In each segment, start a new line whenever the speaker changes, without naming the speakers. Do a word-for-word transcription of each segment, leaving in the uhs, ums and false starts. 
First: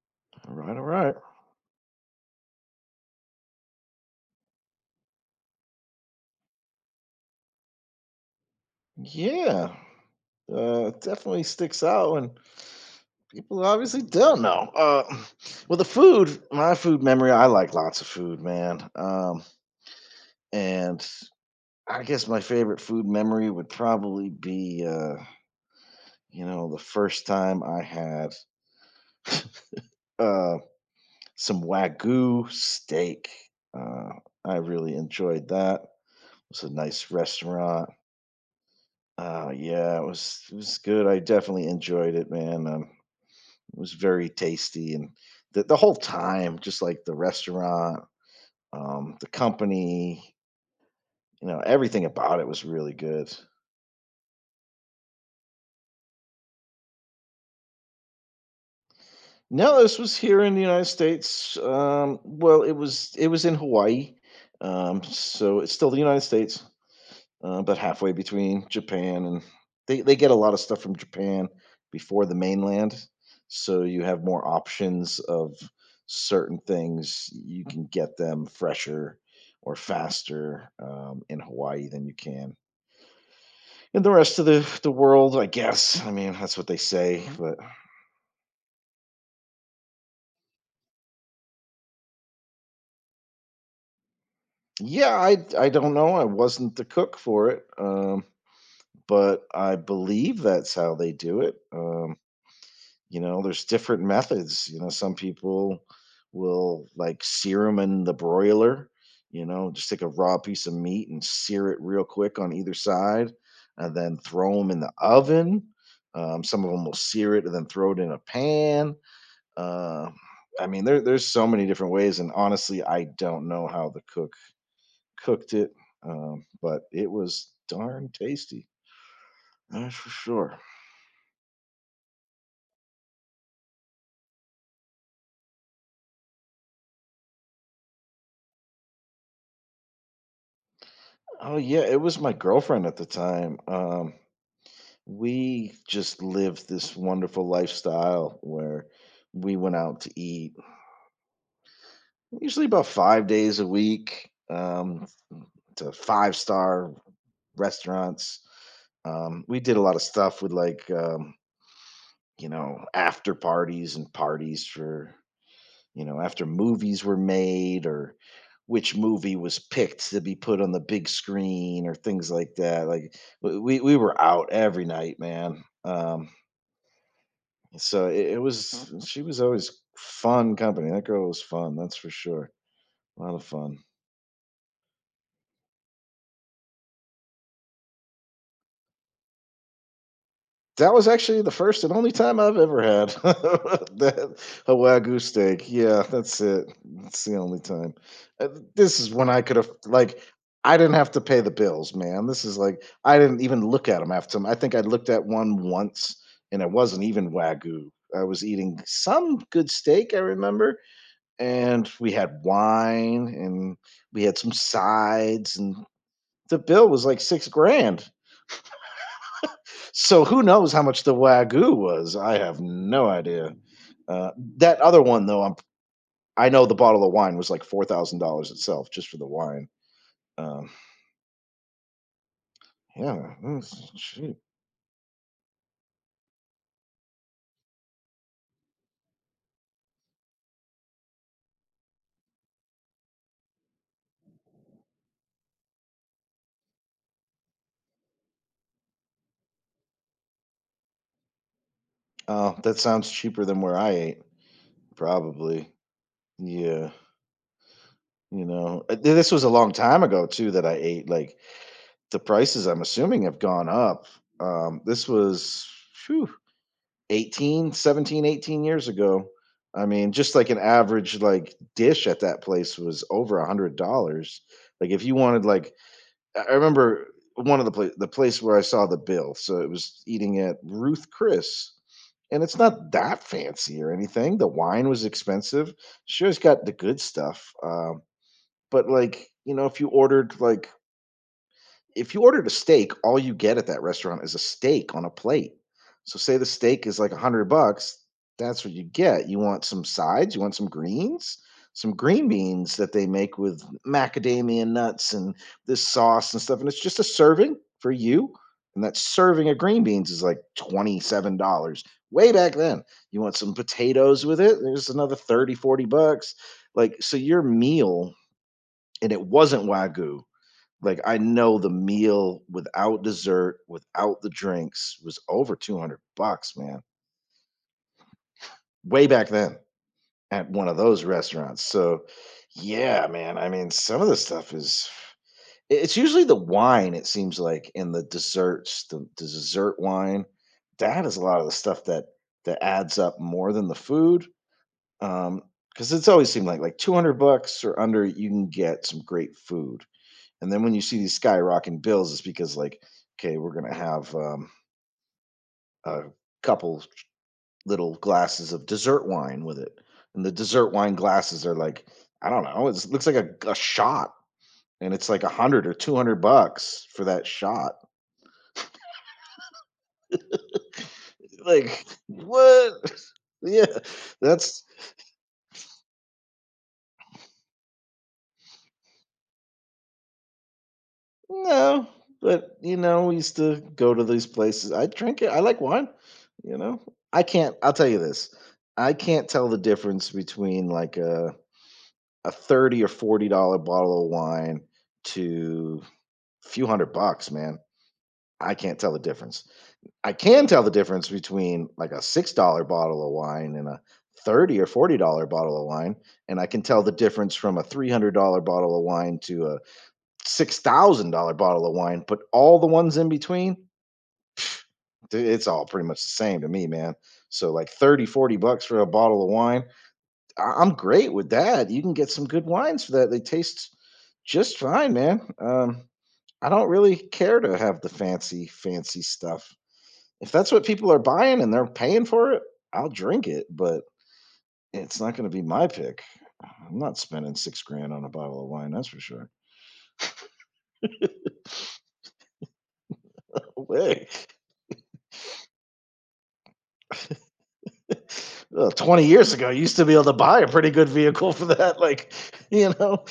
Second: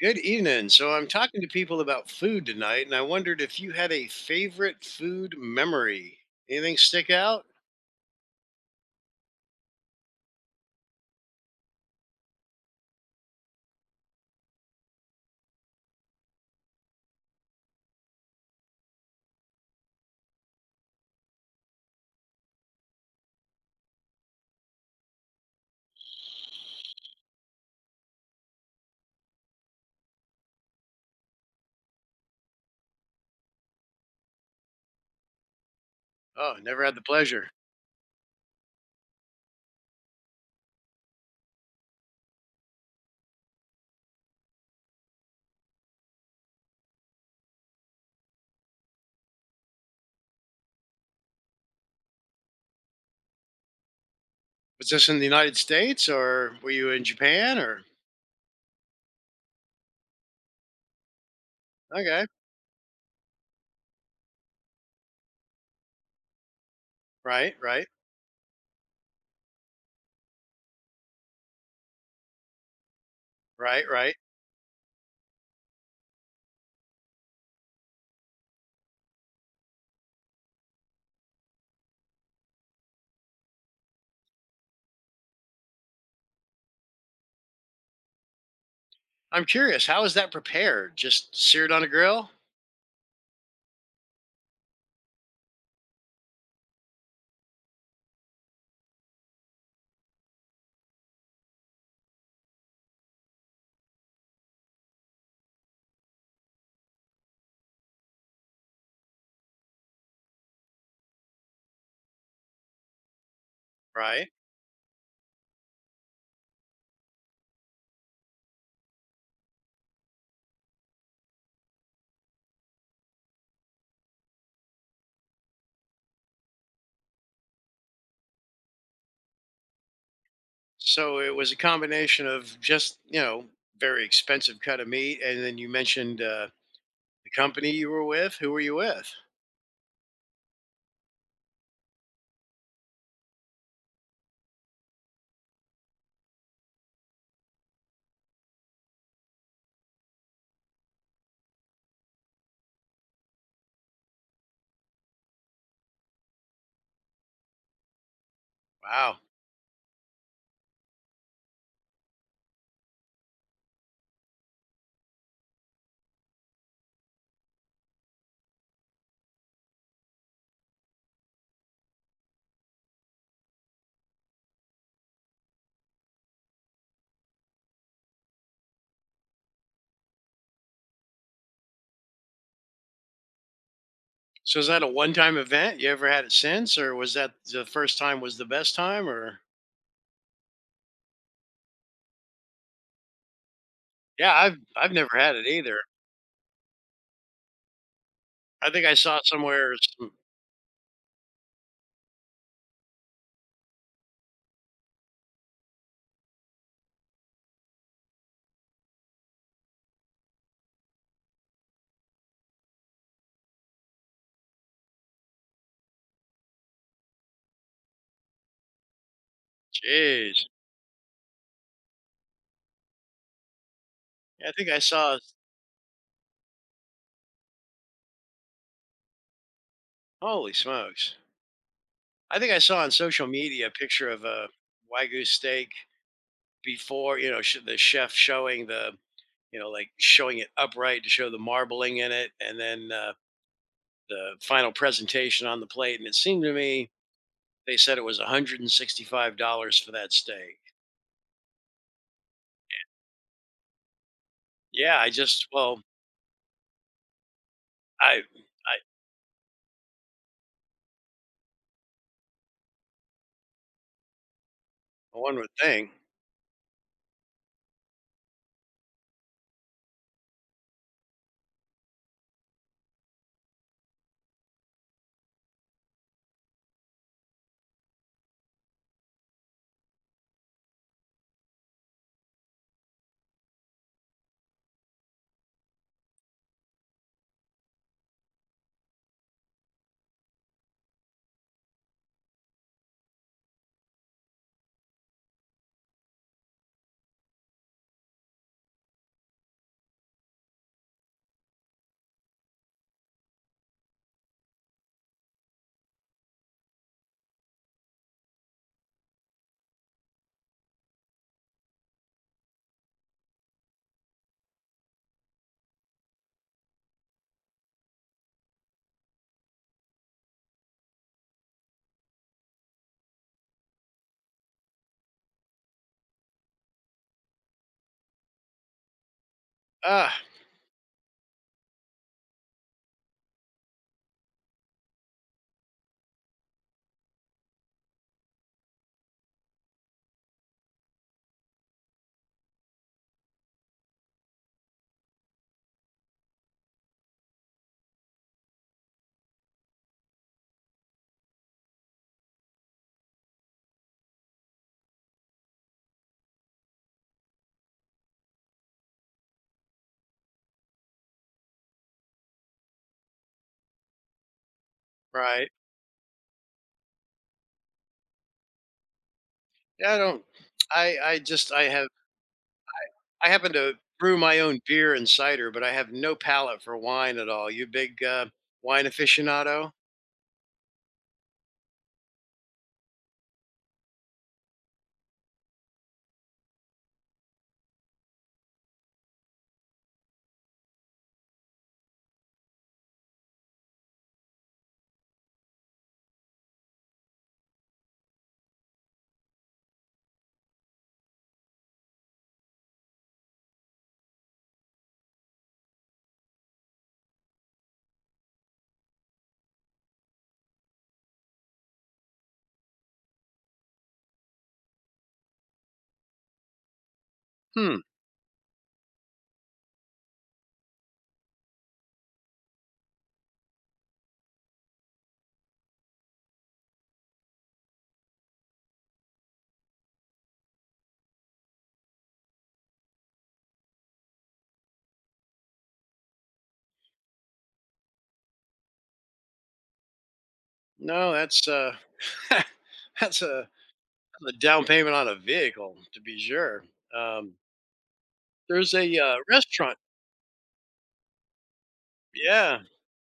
Good
All
evening.
right, all
So I'm
right.
talking to people about food tonight, and I wondered if you had a favorite food memory. Anything stick out?
Yeah, uh, definitely sticks out, and people obviously don't know. Uh, well, the food, my food memory, I like lots of food, man. Um, and I guess my favorite food memory would probably be, uh, you know, the first time I had uh, some Wagyu steak. Uh, I really enjoyed that.
Oh,
It was a
never had the
nice
pleasure.
restaurant. Uh, yeah, it was it was good. I definitely enjoyed it, man. Um, It was very tasty, and the the whole time, just like the restaurant, um, the company, you know, everything about it was really good.
Was this in the United States or were you in Japan or
No, this was here in the United States. Um,
okay.
well, it was it was in Hawaii, um, so it's still the United States.
Right,
Uh, but
right,
halfway between Japan and, they they get a lot of stuff from Japan before the mainland, so
right,
you
right.
have more options of certain things. You can get them fresher or faster um, in Hawaii than you can in the rest of the the world, I guess. I mean, that's what they say. But
I'm curious, how is that prepared? Just seared on a grill?
yeah, I I don't know. I wasn't the cook for it. Um, but I believe that's how they do it. Um, You know, there's different methods. You know, some people will, like, sear them in the broiler, you know, just take a raw piece of meat and sear it real quick on either side and then
Right.
throw them in the oven. Um, some of them will sear it and then throw it in a pan. Uh, I mean, there, there's so many different ways. And honestly, I don't know how the cook cooked it, um, but it was darn tasty. That's for sure.
So it was a combination of just, you know, very expensive cut of meat. And then you mentioned uh, the company you were with. Who were you with?
Oh yeah, it was my girlfriend at the time. Um, We just lived this wonderful lifestyle where we went out to eat usually about five days a week, um, to five-star restaurants.
Wow.
Um, we did a lot of stuff with, like, um, you know, after parties and parties for, you know, after movies were made, or which movie was picked to be put on the big screen, or things like that. Like, w we we were out every night, man, um so it, it was she was always fun company. That girl was fun, that's for sure. A lot of fun.
So is that a one-time event? You ever had it since, or was that the first time was the best time? Or
That was actually the first and only time I've ever had
yeah,
that
I've
a
I've never
wagyu
had it
steak.
either.
Yeah, that's it. That's the only time. Uh,
I think I
This is
saw
when I could have,
somewhere. some-
like, I didn't have to pay the bills, man. This is like I didn't even look at them after. I think I looked at one once, and it wasn't even wagyu. I was eating some good steak, I remember, and we had wine and we had some sides, and the bill was like six grand, so who
Jeez.
knows how much the wagyu was? I have no idea. uh,
Yeah, I think I
that other
saw.
one though, I'm, I know the bottle of wine was like four thousand dollars itself, just for the wine.
Holy
um,
smokes! I think I saw on social
yeah,
media a
that's
picture of
cheap.
a wagyu steak before, you know, sh- the chef showing the, you know, like showing it upright to show the marbling in it, and then uh, the final presentation on the plate. And it seemed to me they said it was one hundred sixty-five dollars for that steak.
Oh, that sounds cheaper than where I ate.
Yeah, I just
Probably.
well,
Yeah.
I I
you know Uh, th- this was a long time ago too that I ate, like. The prices, I'm assuming, have gone up. Um, this
one would
was,
think.
phew, eighteen, seventeen, eighteen years ago. I mean, just like an average like dish at that place was over a hundred dollars. Like, if you wanted, like, I I remember one of the pla- the place where I saw the bill. So it was eating at Ruth Chris. And it's not that fancy or anything. The wine was expensive. She always got the good stuff. Um, but, like, you know, if you ordered, like, if you ordered a steak, all you get at that restaurant is a steak on a plate. So say the steak is like one hundred bucks, that's what you get. You want some sides, you want some greens, some green beans that they make with macadamia nuts and this sauce and stuff, and it's just a serving for you, and that serving of green beans is like twenty-seven dollars way back then. You want some potatoes with it, there's another thirty, forty bucks. Like, so your meal, and it wasn't Wagyu. Like, I know the meal without dessert, without the drinks was over two hundred bucks, man, way back then,
Ah,
at one of those restaurants. So, yeah, man, I mean, some of the stuff is, I it's usually the wine, it seems like, and the desserts, the the dessert wine. That is a lot of the stuff that that adds up more than the food. Um, because it's always seemed like, like two hundred bucks or under, you can get some great food. And then when you see these skyrocketing bills, it's because, like, okay, we're gonna have, um, a couple little glasses of dessert wine with it, and the dessert wine glasses are like, I don't know, it's, it looks like a, a shot, and it's like a
right.
hundred or two hundred bucks for that shot.
yeah, I don't I I just I
Like,
have
what?
I happen
Yeah,
to brew my own
that's
beer and cider, but I have no palate for wine at all. You big uh, wine aficionado?
no. But you know, we used to go to these places. I drink it. I like wine. You know, I can't. I'll tell you this. I can't tell the difference between like a a thirty or forty dollars bottle of wine to a few hundred bucks, man. I can't tell the difference. I can tell the difference between like a six dollars bottle of wine and a thirty or forty dollars bottle of wine. And I can tell the difference from a three hundred dollars bottle of wine to a six thousand dollars bottle of wine. But all the ones in between, th- it's all pretty much the same to me, man. So, like,
Hmm.
thirty, forty bucks for a bottle of wine, I- I'm great with that. You can get some good wines for that. They taste just fine, man. Um, I don't really care to have the fancy, fancy stuff. If that's what people are buying and they're paying for it, I'll drink it, but it's not going to be my pick. I'm not spending six grand on a bottle of wine, that's for sure.
No, that's uh that's a,
No way.
a down payment on a vehicle to be sure. Um
Ugh,
there's a
twenty
uh,
years ago, you used
restaurant.
to be able to buy a pretty good vehicle for that. Like,
Yeah.
you know,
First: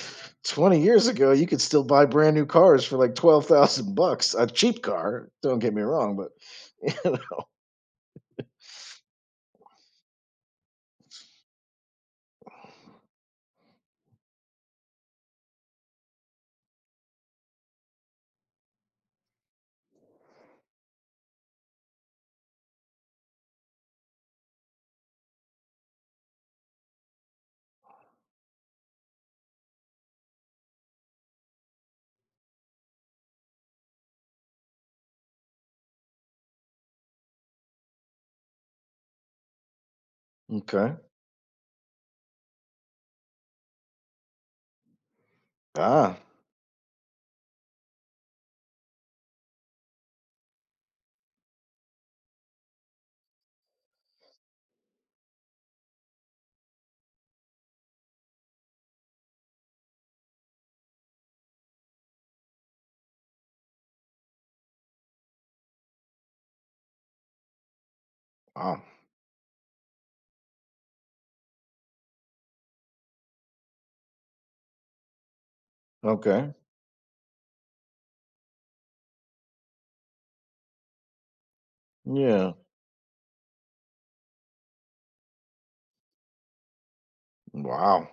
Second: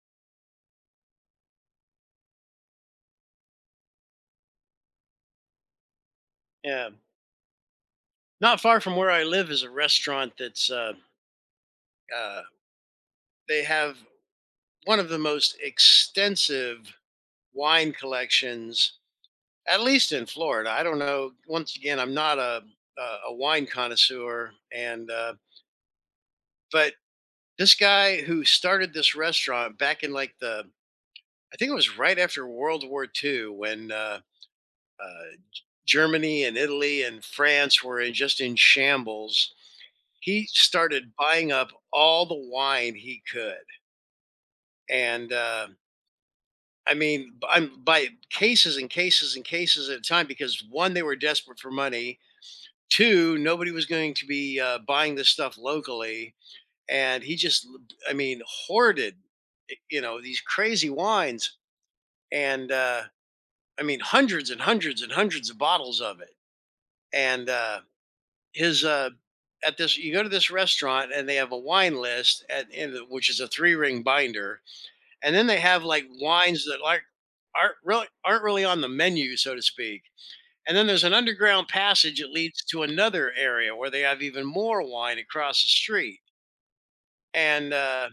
twenty years ago, you could still buy brand new cars for like twelve thousand bucks. A cheap car, don't get me wrong, but
Yeah. Not far from where I live is a restaurant that's uh uh they have one of the most extensive wine collections, at least in Florida. I don't know. Once again, I'm not a a a wine connoisseur, and uh, but this guy who started this restaurant back in like the I think it was right after World War two when uh, uh, Germany and Italy and France were in just in shambles. He
Okay.
started buying up all the wine he could, and uh,
Ah.
I mean, b- I'm by cases and cases and cases at a time because one, they were desperate for money. Two, nobody was going to be uh, buying this stuff locally, and he just, l- I mean, hoarded, y- you know, these crazy wines, and uh, I mean, hundreds and hundreds and hundreds of bottles of it. And uh,
Wow.
his uh, at this, you go to this restaurant and they have a wine list at in the, which is a three ring binder, and then they have like
Okay.
wines that like aren't really aren't really on the menu, so to speak. And then there's an underground passage that
Yeah.
leads to another area where they have even more wine across the street. And
Wow.
uh,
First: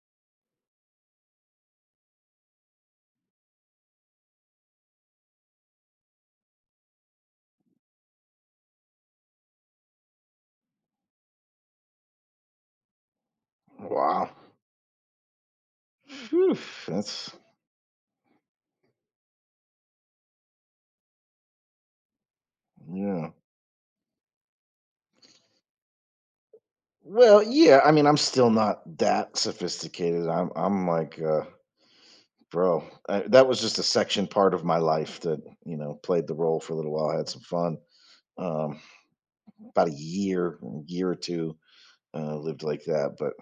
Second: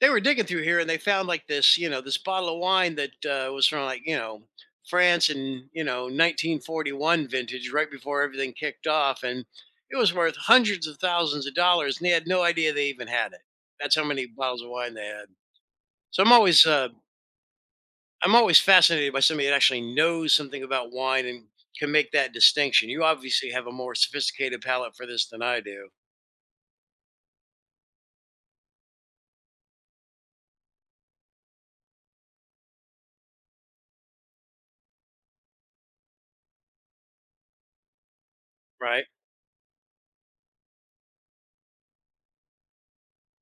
they were digging through here, and they found like this, you know, this bottle of wine that uh, was from, like, you know, France and, you know, nineteen forty-one vintage, right before everything kicked off, and it was worth hundreds of thousands of dollars, and they had no idea they even had it. That's how many
Wow.
bottles of wine they had. So I'm
Phew,
always uh,
that's
I'm always fascinated by somebody that actually knows something about wine and can make that distinction. You
yeah.
obviously have a more sophisticated palate for this than I do,
Well, yeah. I mean, I'm still not that sophisticated. I'm. I'm like, uh, bro. I, that was just a section part of my life that you know played the role for a little while. Had some fun. Um,
right?
about a year, year or two. Uh, lived like that, but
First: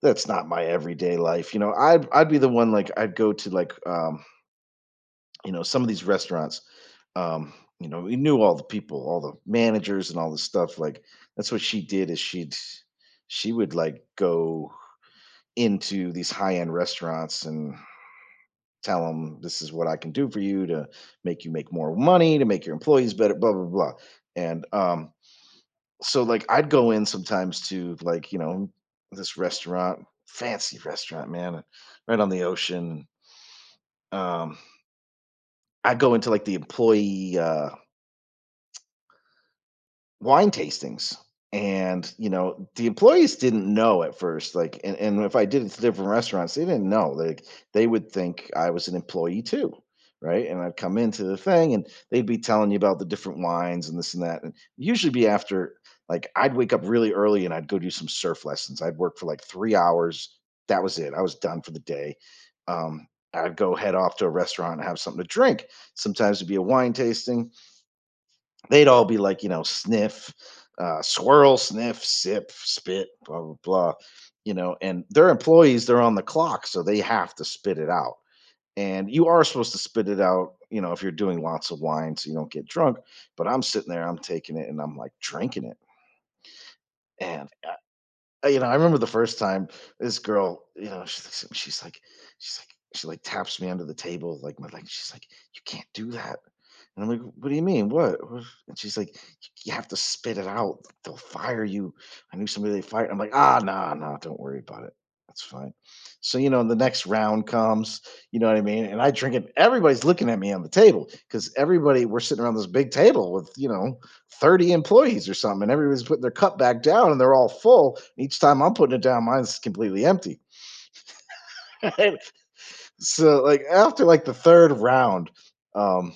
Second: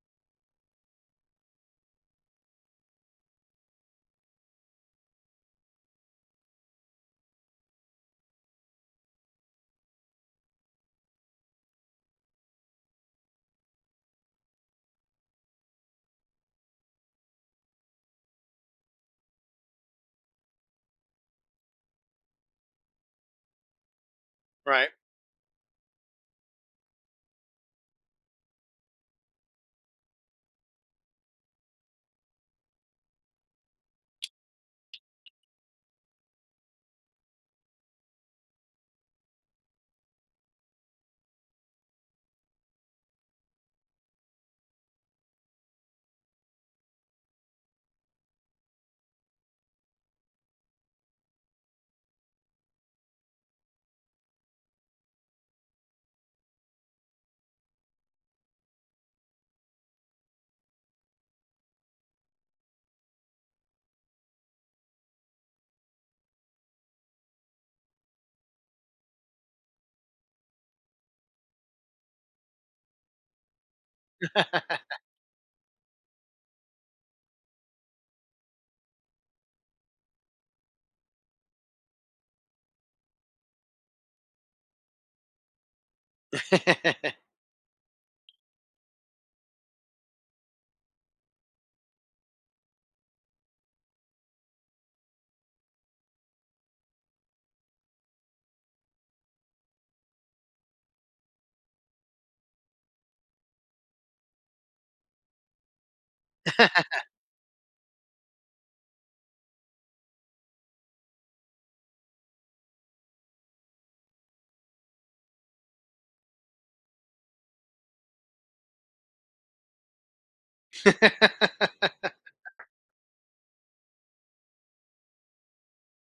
that's not my everyday life. You know, I'd I'd be the one, like I'd go to like, um, you know some of these restaurants. Um, you know, we knew all the people, all the managers and all the stuff. Like, that's what she did, is she'd she would, like, go into these high-end restaurants and tell them, this is what I can do for you to make you make more money, to make your employees better, blah blah blah. And
Right.
um so like I'd go in sometimes to, like, you know, this restaurant, fancy restaurant, man, right on the ocean. Um I'd go into like the employee uh wine tastings, and you know the employees didn't know at first, like, and, and if I did it to different restaurants, they didn't know, like, they would think I was an employee too, right, and I'd come into the thing and they'd be telling you about the different wines and this and that, and usually be after, like, I'd wake up really early and I'd go do some surf lessons, I'd work for like three hours. That was it, I was done for the day. um, I'd go head off to a restaurant and have something to drink. Sometimes it'd be a wine tasting. They'd all be like, you know, sniff, uh, swirl, sniff, sip, spit, blah, blah, blah. You know, and their employees, they're on the clock, so they have to spit it out. And you are supposed to spit it out, you know, if you're doing lots of wine so you don't get drunk. But I'm sitting there, I'm taking it and I'm, like, drinking it. And, I, you know, I remember the first time this girl, you know, she looks at me, she's like, she's like, she like taps me under the table, like my leg. She's like, you can't do that. And I'm like, "What do you mean? What?" What? And she's like, "You have to spit it out. They'll fire you. I knew somebody they fired." I'm like, "Ah, nah, nah, don't worry about it. That's fine." So, you know, the next round comes, you know what I mean? And I drink it. Everybody's looking at me on the table, because everybody, we're sitting around this big table with, you know, thirty employees or something. And everybody's putting their cup back down and they're all full. And each time I'm putting it down, mine's completely empty. So, like, after like the third round, um,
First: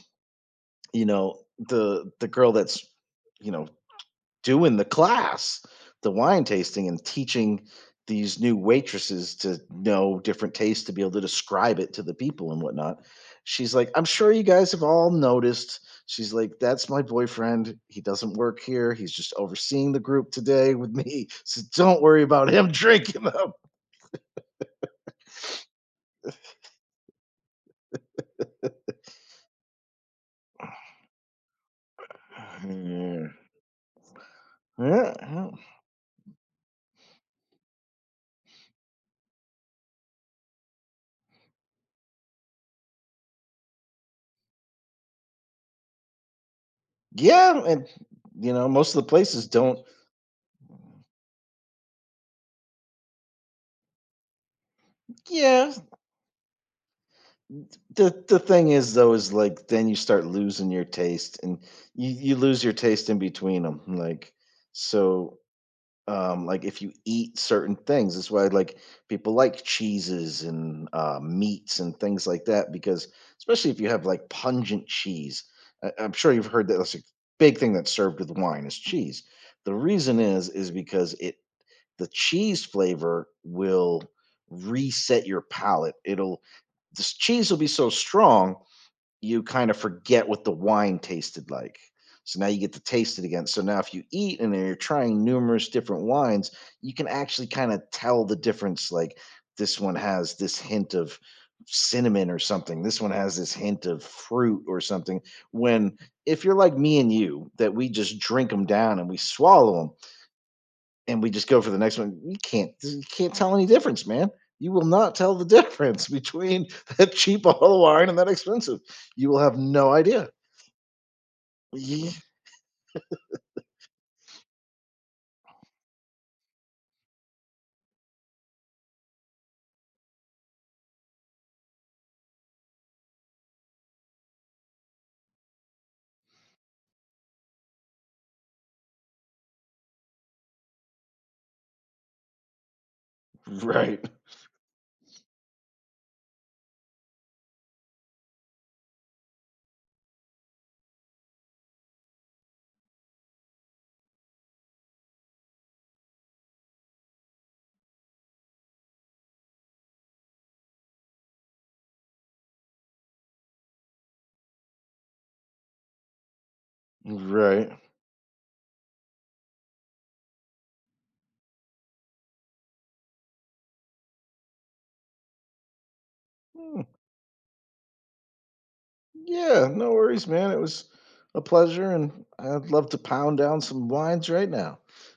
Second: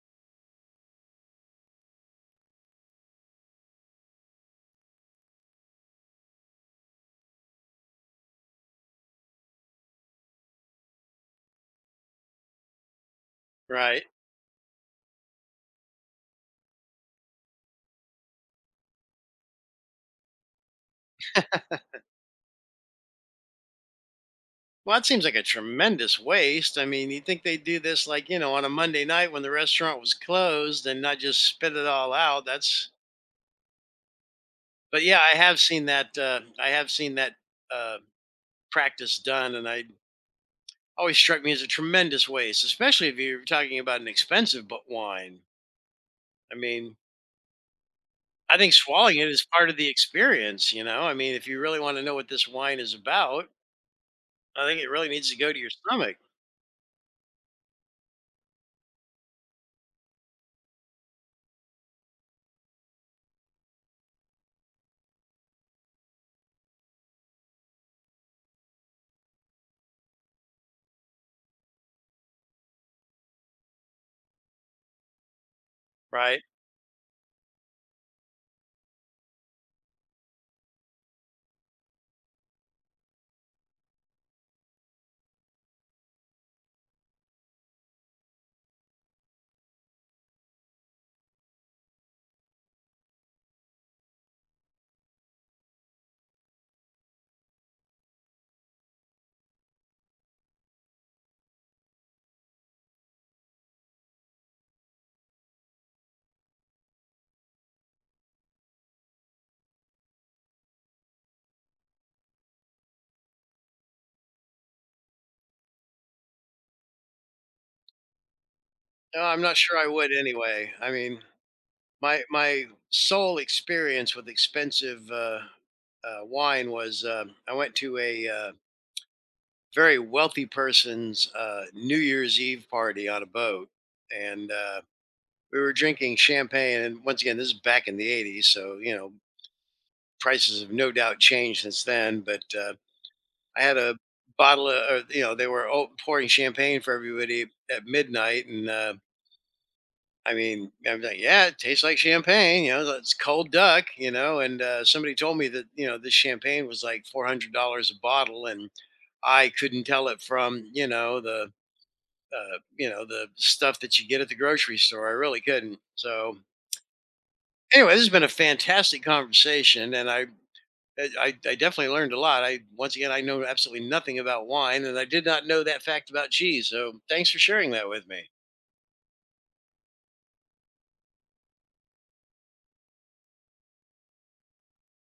you know, the the girl that's, you know, doing the class, the wine tasting and teaching these new waitresses to know different tastes to be able to describe it to the people and whatnot. She's like, I'm
Right.
sure you guys have all noticed. She's like, that's my boyfriend. He doesn't work here. He's just overseeing the group today with me. So don't worry about him drinking them.
Well, that seems like a tremendous waste. I mean, you think they do this like, you know, on a Monday night when the restaurant was closed and not just spit it all out. That's but
Yeah,
yeah, I
yeah,
have seen that uh I have seen that uh practice done, and I always struck me as a tremendous waste, especially if you're talking about an expensive but wine. I mean,
yeah, and you
I
know,
think
most of the
swallowing it is
places
part of
don't.
the experience, you know? I mean, if you really want to know what this wine is about, I think it really needs to go to your
Yeah,
stomach,
the the thing is, though, is like then you start losing your taste, and you you lose your taste in between them, like, so um like if you eat certain things, that's why like people like cheeses and uh meats and things like that, because especially if you have like pungent cheese. I, I'm sure
right?
you've heard that that's a big thing that's served with wine, is cheese. The reason is is because it the cheese flavor will reset your palate. It'll This cheese will be so strong you kind of forget what the wine tasted like. So now you get to taste it again. So now if you eat and you're trying numerous different wines, you can actually kind of tell the difference. Like, this one has this hint of cinnamon or something. This one has this hint of fruit or something. When if you're like me, and you, that we just drink them down and we swallow them, and we just go for the next one. You can't you can't tell any difference, man. You will not tell the difference between that cheap bottle of wine and that expensive.
No,
You will
I'm
have
not sure I
no
would
idea.
anyway. I mean,
Ye-
my my sole experience with expensive uh, uh, wine was um I went to a uh, very wealthy person's uh, New Year's Eve party on a boat, and uh, we were drinking champagne. And once again, this is back in the eighties, so you know prices have no doubt changed since then. But uh, I had a
Right.
bottle of, or, you know, they were o- pouring champagne for everybody at midnight, and uh, I mean, I'm like, yeah, it tastes like champagne, you know, it's cold duck, you know. And uh, somebody told me that you know this champagne was like four hundred dollars a bottle, and I couldn't tell it from you know the uh, you know the stuff that you get at the grocery store. I really couldn't. So
Right.
anyway, this has been a fantastic conversation, and I I, I I definitely learned a lot. I once again I know absolutely nothing about wine, and I did not know that fact about cheese.
Hmm.
So thanks for sharing that with me.
Yeah, no worries, man. It was a pleasure, and I'd love to pound down some wines right now.